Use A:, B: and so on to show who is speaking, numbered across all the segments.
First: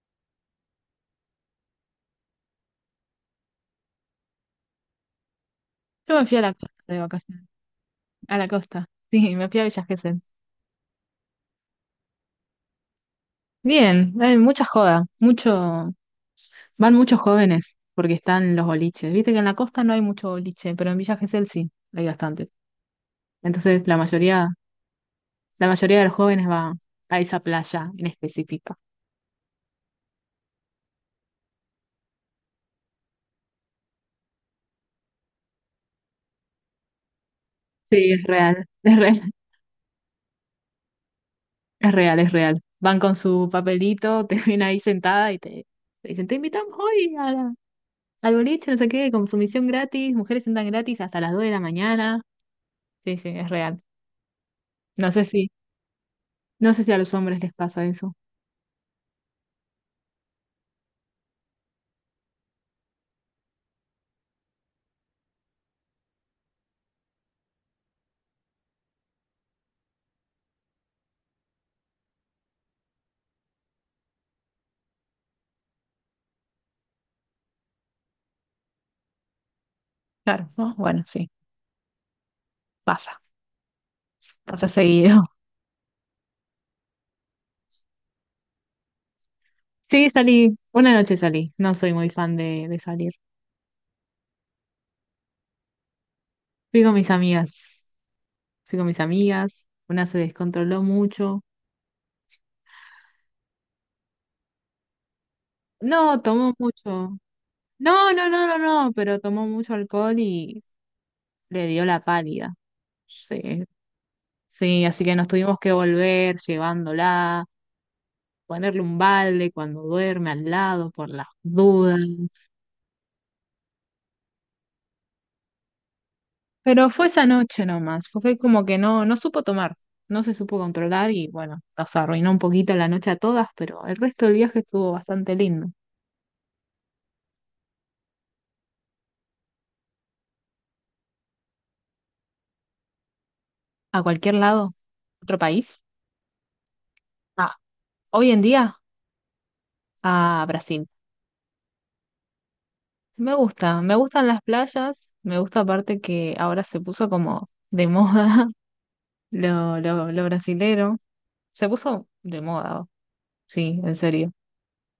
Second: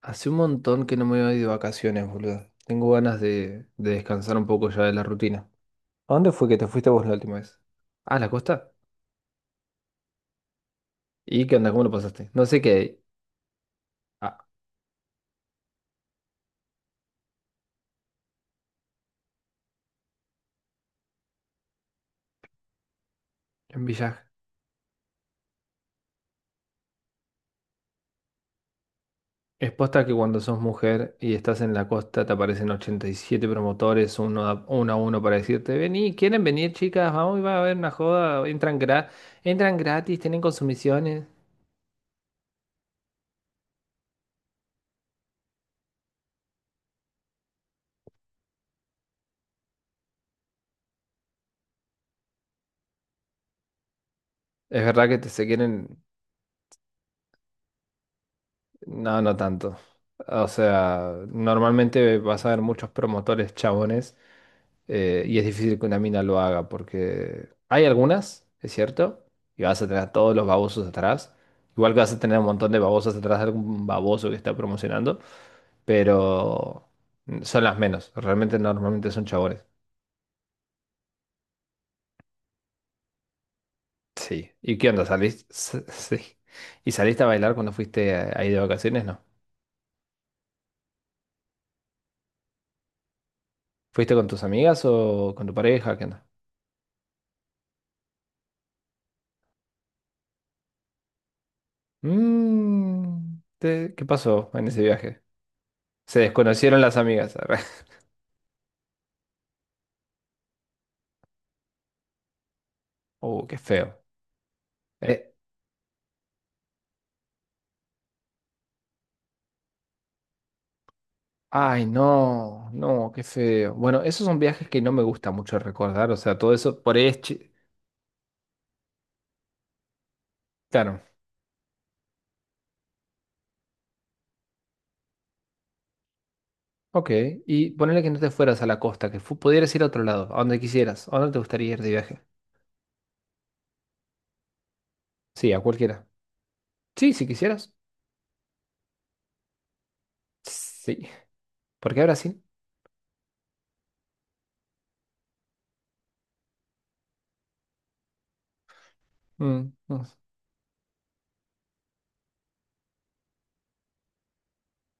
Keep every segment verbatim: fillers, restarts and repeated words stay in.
A: Hace un montón que no me voy de vacaciones, boludo. Tengo ganas de, de descansar un poco ya de la rutina. ¿A
B: Yo me
A: dónde
B: fui a
A: fue
B: la
A: que te
B: costa
A: fuiste
B: de
A: vos la última
B: vacaciones.
A: vez? Ah, ¿a la
B: A la
A: costa?
B: costa. Sí, me fui a Villa Gesell.
A: ¿Y qué onda? ¿Cómo lo pasaste? No sé qué hay.
B: Bien, hay
A: Ah,
B: mucha joda. Mucho, van muchos jóvenes porque están los boliches. Viste que en la costa no hay mucho boliche, pero en Villa Gesell sí, hay bastante. Entonces
A: en
B: la
A: Villaj.
B: mayoría, la mayoría de los jóvenes va a esa playa en específica.
A: Es posta que cuando sos mujer y estás en la costa te aparecen ochenta y siete promotores, uno a uno, a uno para decirte, vení, ¿quieren venir chicas? Vamos, va a haber una
B: Sí, es
A: joda,
B: real,
A: entran,
B: es
A: gra-
B: real,
A: entran gratis, tienen consumiciones.
B: es real, es real. Van con su papelito, te ven ahí sentada y te, te dicen, te invitamos hoy a la- al boliche, no sé qué, consumición gratis, mujeres sentan gratis hasta las dos de la mañana. Sí, sí, es real.
A: Es verdad
B: No
A: que
B: sé
A: te,
B: si,
A: se quieren.
B: no sé si a los hombres les pasa eso.
A: No, no tanto. O sea, normalmente vas a ver muchos promotores chabones, eh, y es difícil que una mina lo haga porque hay algunas, es cierto, y vas a tener a todos los babosos atrás. Igual que vas a tener un montón de babosas atrás de algún baboso que está promocionando, pero son las menos. Realmente normalmente son chabones.
B: Claro, ¿no? Bueno, sí, pasa,
A: Sí.
B: pasa
A: ¿Y qué onda?
B: seguido.
A: ¿Salís? S- Sí. ¿Y saliste a bailar cuando fuiste ahí de vacaciones? No.
B: Sí, salí, una noche salí, no soy muy fan de, de salir.
A: ¿Fuiste con tus amigas o con tu pareja? ¿Qué onda?
B: Fui con mis amigas, Fui con mis amigas, una se descontroló mucho.
A: Mm, te- ¿qué pasó en ese viaje? Se
B: No, tomó
A: desconocieron las
B: mucho.
A: amigas. Arre.
B: No, no, no, no, no, pero tomó mucho alcohol y le dio la pálida.
A: Uh, qué
B: Sí,
A: feo.
B: sí, así que nos
A: Eh,
B: tuvimos que volver llevándola, ponerle un balde cuando duerme al lado por las
A: ay,
B: dudas.
A: no, no, qué feo. Bueno, esos son viajes que no me gusta mucho recordar. O sea, todo eso
B: Pero
A: por
B: fue
A: ahí es
B: esa
A: chi-
B: noche nomás, fue como que no, no supo tomar, no se supo
A: Claro.
B: controlar y bueno, nos arruinó un poquito la noche a todas, pero el resto del viaje estuvo bastante lindo.
A: Ok. Y ponerle que no te fueras a la costa, que fu- pudieras ir a otro lado, a donde quisieras. ¿A dónde te gustaría ir de viaje?
B: A cualquier lado, otro
A: Sí, a
B: país.
A: cualquiera. Sí, si
B: Ah,
A: quisieras.
B: hoy en día, a Brasil.
A: Sí. ¿Por qué a Brasil?
B: Me gusta, me gustan las playas, me gusta aparte que ahora se puso como de moda
A: Mm,
B: lo,
A: mm.
B: lo, lo brasilero. Se puso de moda, sí, en serio.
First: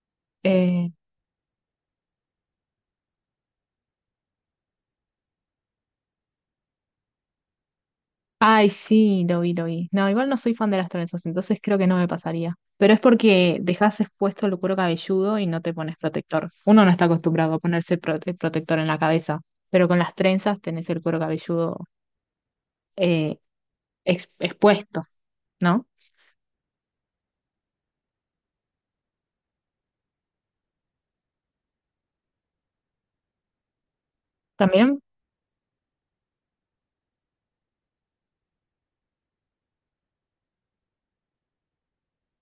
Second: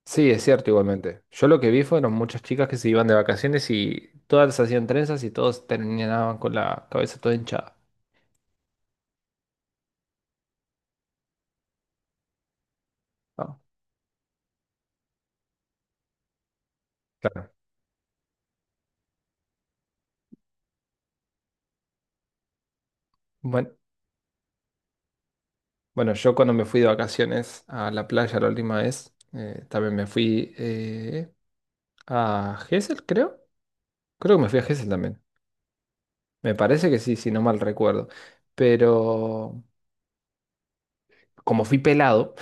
A: Sí, es cierto
B: Eh,
A: igualmente. Yo lo que vi fueron muchas chicas que se iban de vacaciones y todas hacían trenzas y todos terminaban con la cabeza toda hinchada.
B: Ay, sí, lo vi, lo vi. No, igual no soy fan de las trenzas, entonces creo que no me pasaría. Pero es porque
A: ¿No?
B: dejas expuesto el cuero cabelludo y no te pones protector. Uno no está
A: Claro.
B: acostumbrado a ponerse prote- protector en la cabeza, pero con las trenzas tenés el cuero cabelludo eh,
A: Bueno,
B: ex- expuesto, ¿no?
A: bueno, yo cuando me fui de vacaciones a la playa la última vez, eh, también me fui eh, a Gesell, creo. Creo que me fui a Gesell
B: ¿También?
A: también. Me parece que sí, si no mal recuerdo. Pero como fui pelado,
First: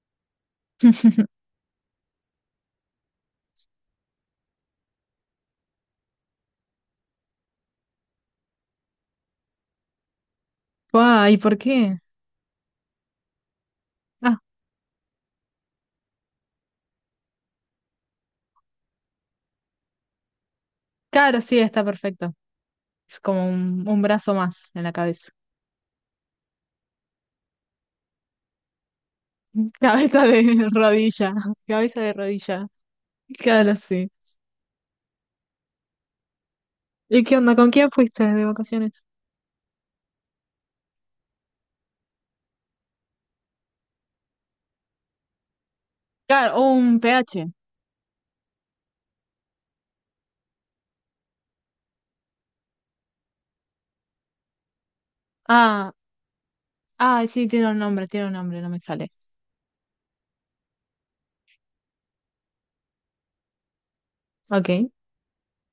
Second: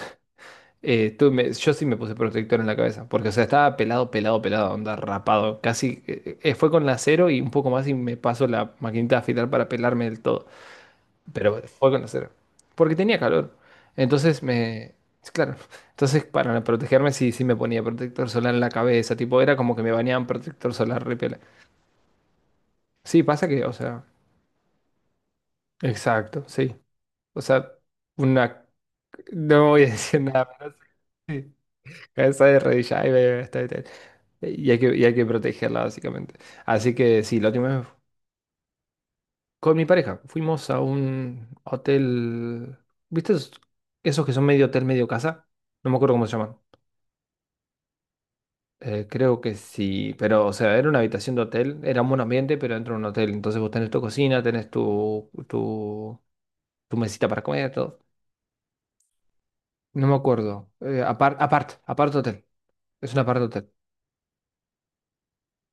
A: Eh, tú me- yo sí me puse protector en la cabeza, porque o sea, estaba pelado, pelado, pelado, onda rapado. Casi eh, eh, fue con la cero y un poco más y me paso la maquinita de afilar para pelarme del todo.
B: Ay, ¿por
A: Pero fue
B: qué?
A: con la cero, porque tenía calor.
B: Ah,
A: Entonces me... Claro, entonces para protegerme sí, sí me ponía protector solar en la cabeza, tipo era como que me bañaban protector solar
B: claro,
A: repela.
B: sí, está perfecto. Es
A: Sí,
B: como
A: pasa que, o
B: un, un
A: sea,
B: brazo más en la cabeza.
A: exacto, sí. O sea, una... No voy a decir
B: Cabeza
A: nada,
B: de
A: pero
B: rodilla,
A: sí.
B: cabeza de
A: Cabeza de
B: rodilla.
A: rodilla, ahí, ahí, ahí, está,
B: Claro,
A: está.
B: sí.
A: Y hay que, y hay que protegerla, básicamente. Así que
B: ¿Y qué
A: sí, la
B: onda? ¿Con
A: última vez
B: quién fuiste de vacaciones?
A: con mi pareja fuimos a un hotel. ¿Viste esos, esos que son medio hotel, medio casa? No me acuerdo cómo se llaman.
B: Claro, un pH.
A: Eh, creo que sí, pero o sea, era una habitación de hotel, era un buen ambiente, pero dentro de un hotel. Entonces vos tenés tu cocina, tenés tu,
B: Ah,
A: tu, tu
B: ah,
A: mesita para
B: sí, tiene
A: comer,
B: un
A: todo.
B: nombre, tiene un nombre, no me sale.
A: No me acuerdo. Eh, apart, apart, apart hotel. Es un apart hotel.
B: Ok.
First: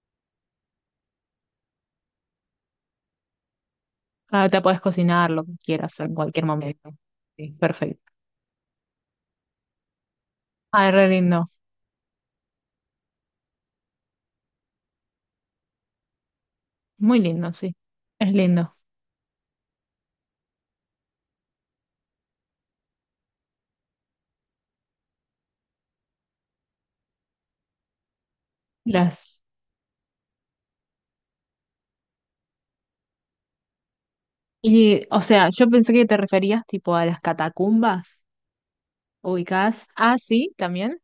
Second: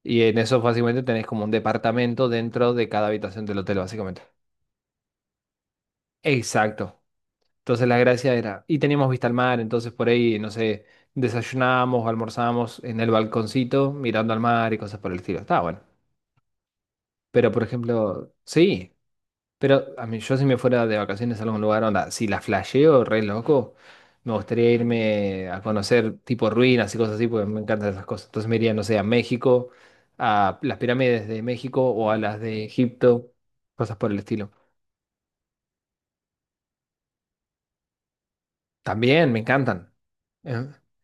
A: Y en eso básicamente tenés como un departamento dentro de cada habitación del hotel, básicamente.
B: Ah, te puedes cocinar lo que quieras en cualquier momento.
A: Exacto.
B: Sí.
A: Entonces la
B: Perfecto.
A: gracia era, y teníamos vista al mar, entonces por ahí, no sé,
B: Ah, re lindo.
A: desayunábamos o almorzábamos en el balconcito mirando al mar y cosas por el estilo. Estaba bueno.
B: Muy lindo,
A: Pero por
B: sí. Es
A: ejemplo,
B: lindo.
A: sí, pero a mí yo si me fuera de vacaciones a algún lugar, onda, si la flasheo, re loco, me gustaría irme a conocer tipo ruinas y cosas así, porque me encantan esas cosas. Entonces me iría, no sé, a
B: Las...
A: México, a las pirámides de México o a las de Egipto, cosas por el estilo.
B: Y, o sea, yo pensé que te referías tipo a las catacumbas
A: También me
B: ubicadas.
A: encantan.
B: Ah, sí,
A: Eh,
B: también.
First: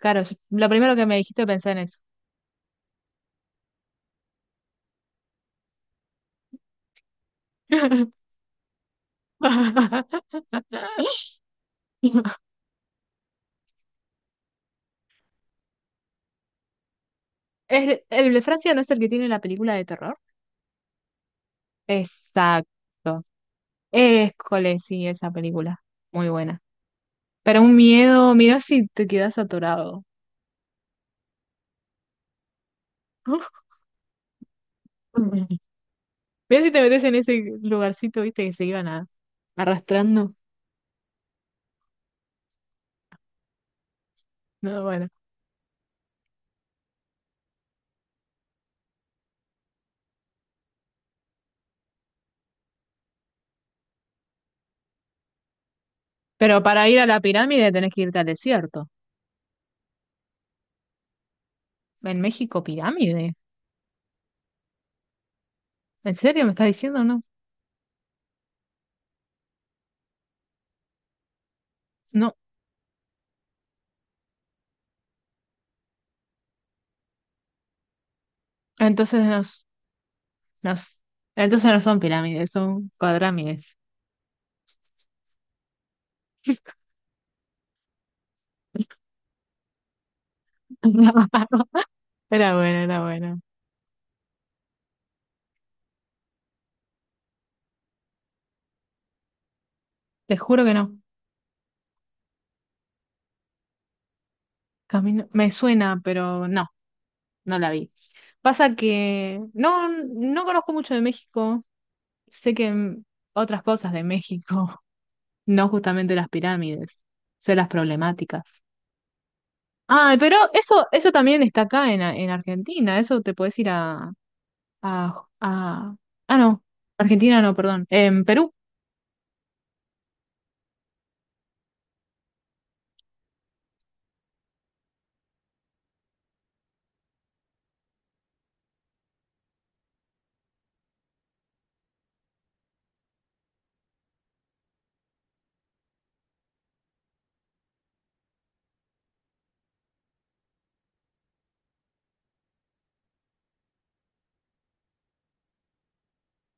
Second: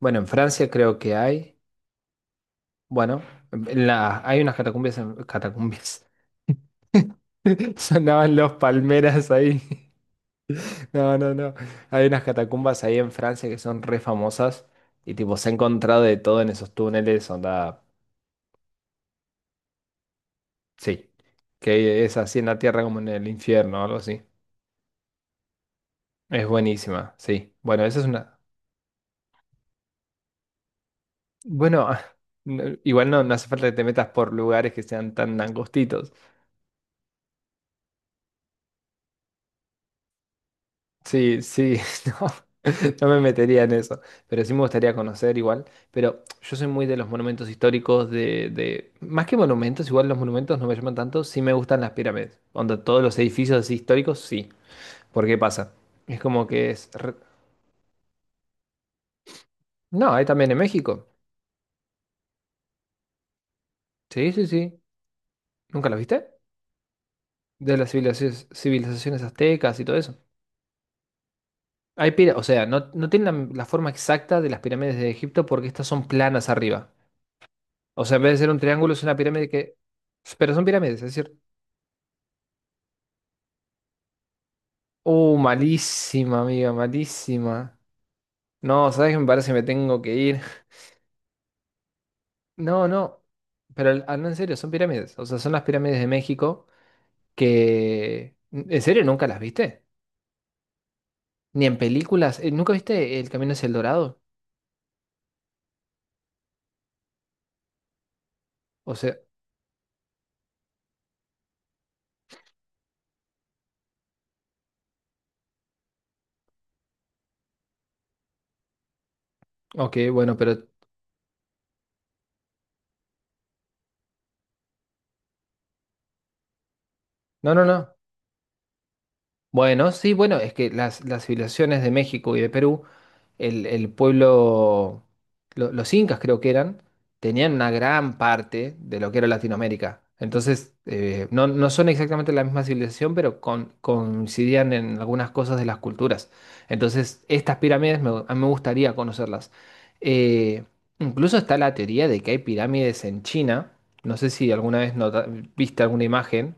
A: Bueno, en
B: yo- lo
A: Francia
B: primero
A: creo
B: que me
A: que
B: dijiste
A: hay.
B: pensé en eso.
A: Bueno, en la- hay unas catacumbas, en- catacumbias. Sonaban los palmeras ahí. No, no, no. Hay unas catacumbas ahí en Francia que son re famosas y tipo se ha encontrado de todo en esos túneles, onda,
B: ¿El, el de Francia no es el que tiene la película de terror?
A: sí, que es así en la tierra como en
B: Exacto.
A: el infierno, o algo así.
B: École, sí, esa película. Muy
A: Es
B: buena.
A: buenísima, sí.
B: Pero un
A: Bueno, esa es
B: miedo,
A: una...
B: mira si te quedas atorado.
A: Bueno, no- igual no, no hace falta que te metas por lugares que sean tan angostitos.
B: Mira si te metes en ese lugarcito, viste, que se iban a, arrastrando.
A: Sí, sí, no, no me metería en eso, pero sí me
B: No,
A: gustaría
B: bueno.
A: conocer igual. Pero yo soy muy de los monumentos históricos, de, de- más que monumentos, igual los monumentos no me llaman tanto, sí me gustan las pirámides, donde todos los edificios así históricos, sí. ¿Por qué pasa? Es como
B: Pero
A: que
B: para
A: es...
B: ir a
A: re-
B: la pirámide tenés que irte al desierto.
A: No, hay también en México.
B: En México, pirámide.
A: Sí, sí, sí. ¿Nunca las
B: ¿En
A: viste?
B: serio me estás diciendo? No.
A: De las civilizaciones, civilizaciones aztecas y todo eso. Hay
B: No.
A: pira- o sea, no, no tienen la, la forma exacta de las pirámides de Egipto porque estas son planas arriba. O sea, en vez de ser un triángulo, es una
B: Entonces
A: pirámide
B: nos,
A: que... Pero son pirámides,
B: nos,
A: es decir.
B: entonces no son pirámides, son cuadrámides.
A: Uh, malísima, amiga, malísima. No, ¿sabes qué? Me parece que me tengo que ir.
B: Era bueno,
A: No,
B: era
A: no.
B: bueno.
A: Pero al- al- no, en serio, son pirámides. O sea, son las pirámides de México que... ¿En serio nunca las viste?
B: Te juro que no.
A: Ni en películas. Eh, ¿Nunca viste El Camino hacia el Dorado?
B: Camino, me suena, pero no. No la vi. Pasa
A: O sea,
B: que no, no conozco mucho de México. Sé que mm, otras cosas de México, no justamente las pirámides, sé las problemáticas.
A: ok,
B: Ah, pero
A: bueno, pero...
B: eso, eso también está acá en, A- en Argentina. Eso te puedes ir a, a, a- Ah, no. Argentina
A: No,
B: no,
A: no, no.
B: perdón. En Perú,
A: Bueno, sí, bueno, es que las, las civilizaciones de México y de Perú, el, el pueblo, lo- los incas creo que eran, tenían una gran parte de lo que era Latinoamérica. Entonces, eh, no, no son exactamente la misma civilización, pero con- coincidían en algunas cosas de las culturas. Entonces, estas pirámides me, a mí me gustaría conocerlas. Eh, incluso está la teoría de que hay pirámides en China. No sé si alguna vez nota- viste alguna imagen,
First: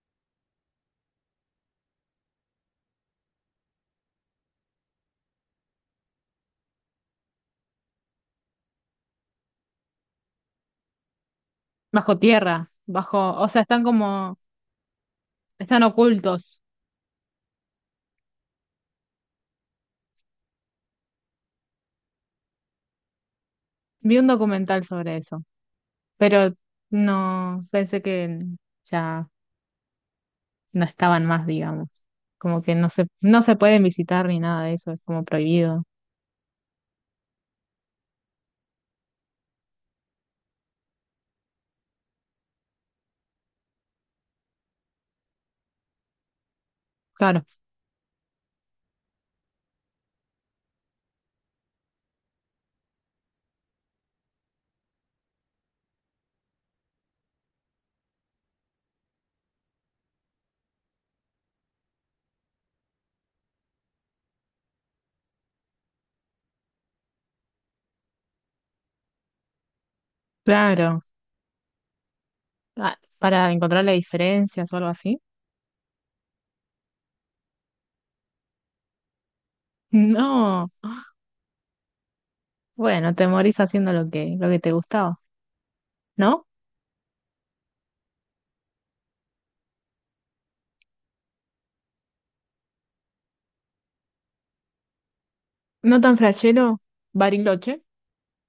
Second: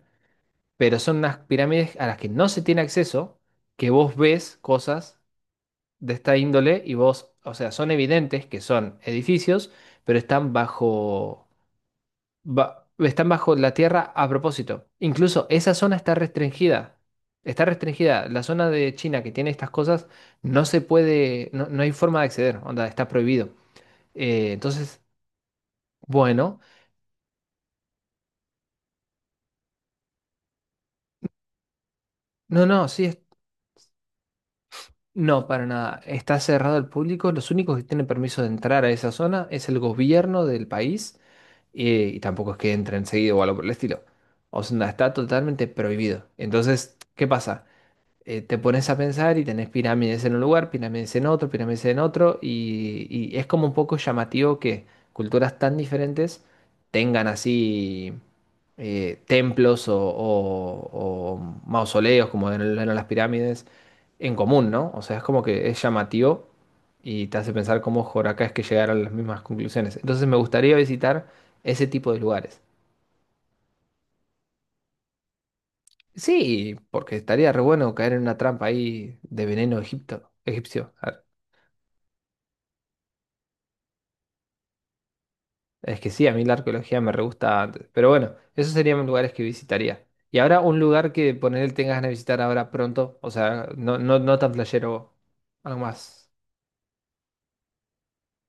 A: pero son unas pirámides a las que no se tiene acceso, que vos ves cosas de esta índole y vos, o sea, son evidentes que son edificios, pero están bajo,
B: bajo tierra,
A: ba- están
B: bajo. O
A: bajo
B: sea,
A: la
B: están
A: tierra a
B: como.
A: propósito. Incluso esa
B: Están
A: zona está
B: ocultos.
A: restringida. Está restringida. La zona de China que tiene estas cosas no se puede, no, no hay forma de acceder, onda, está prohibido.
B: Vi un
A: Eh,
B: documental
A: entonces,
B: sobre eso, pero
A: bueno,
B: no pensé que ya no estaban más, digamos. Como
A: no,
B: que no
A: no,
B: se,
A: sí,
B: no se pueden visitar ni nada de eso, es como
A: no, para
B: prohibido.
A: nada. Está cerrado al público. Los únicos que tienen permiso de entrar a esa zona es el gobierno del país, eh, y, tampoco es que entren seguido o algo por el estilo. O sea, está totalmente prohibido. Entonces, ¿qué
B: Claro,
A: pasa? eh, te pones a pensar y tenés pirámides en un lugar, pirámides en otro, pirámides en otro, y, y es como un poco llamativo que culturas tan diferentes tengan así, eh, templos o, o- o mausoleos, como eran eran las pirámides, en común, ¿no? O sea, es como que es llamativo y te hace pensar cómo acá es que llegaron a las mismas conclusiones. Entonces me gustaría
B: claro.
A: visitar ese tipo de lugares.
B: Ah, para encontrar las diferencias o algo así.
A: Sí, porque estaría re bueno caer en una trampa ahí de veneno egipto,
B: No.
A: egipcio.
B: Bueno, te morís haciendo lo que, lo que te gustaba,
A: Es que sí, a mí
B: ¿no?
A: la arqueología me re gusta. Pero bueno, esos serían lugares que visitaría. Y ahora un lugar que ponerle tengas ganas de visitar ahora pronto. O sea, no, no, no tan playero, algo
B: No tan
A: más.
B: flashero, Bariloche,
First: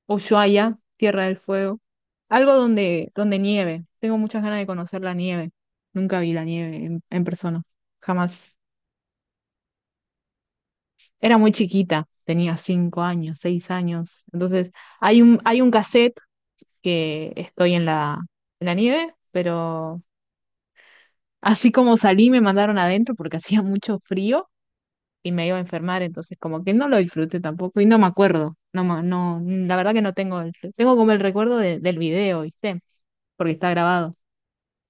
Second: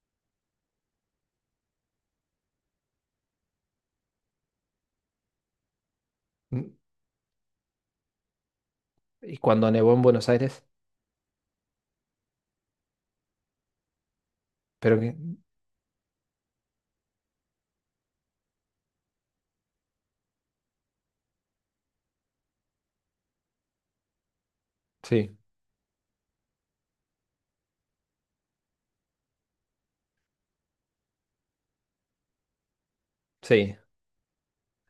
B: Ushuaia, Tierra del Fuego. Algo donde, donde nieve. Tengo muchas ganas de conocer la nieve. Nunca vi la
A: Mm,
B: nieve en, en persona. Jamás.
A: y cuando nevó en Buenos Aires.
B: Era muy chiquita, tenía cinco años, seis años. Entonces,
A: Pero que.
B: hay un, hay un cassette que estoy en la, en la nieve, pero así como salí me mandaron adentro porque hacía mucho frío y
A: Sí,
B: me iba a enfermar, entonces como que no lo disfruté tampoco y no me acuerdo, no, ma- no, la verdad que no tengo, el- tengo como el recuerdo de- del video, ¿viste? Porque está
A: sí.
B: grabado,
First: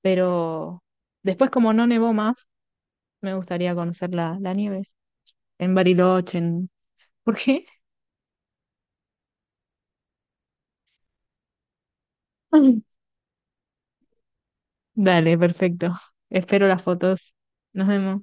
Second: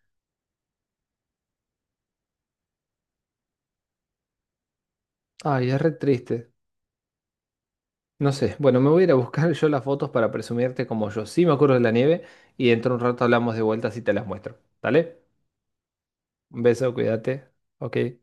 B: pero después como no nevó más, me gustaría conocer la, la nieve
A: Ay,
B: en
A: es re triste.
B: Bariloche, en... ¿Por qué?
A: No sé. Bueno, me voy a ir a buscar yo las fotos para presumirte como yo sí me acuerdo de la nieve. Y dentro de un rato hablamos de vueltas y te las muestro. ¿Dale?
B: Dale, perfecto.
A: Un
B: Espero las
A: beso,
B: fotos.
A: cuídate.
B: Nos
A: Ok.
B: vemos.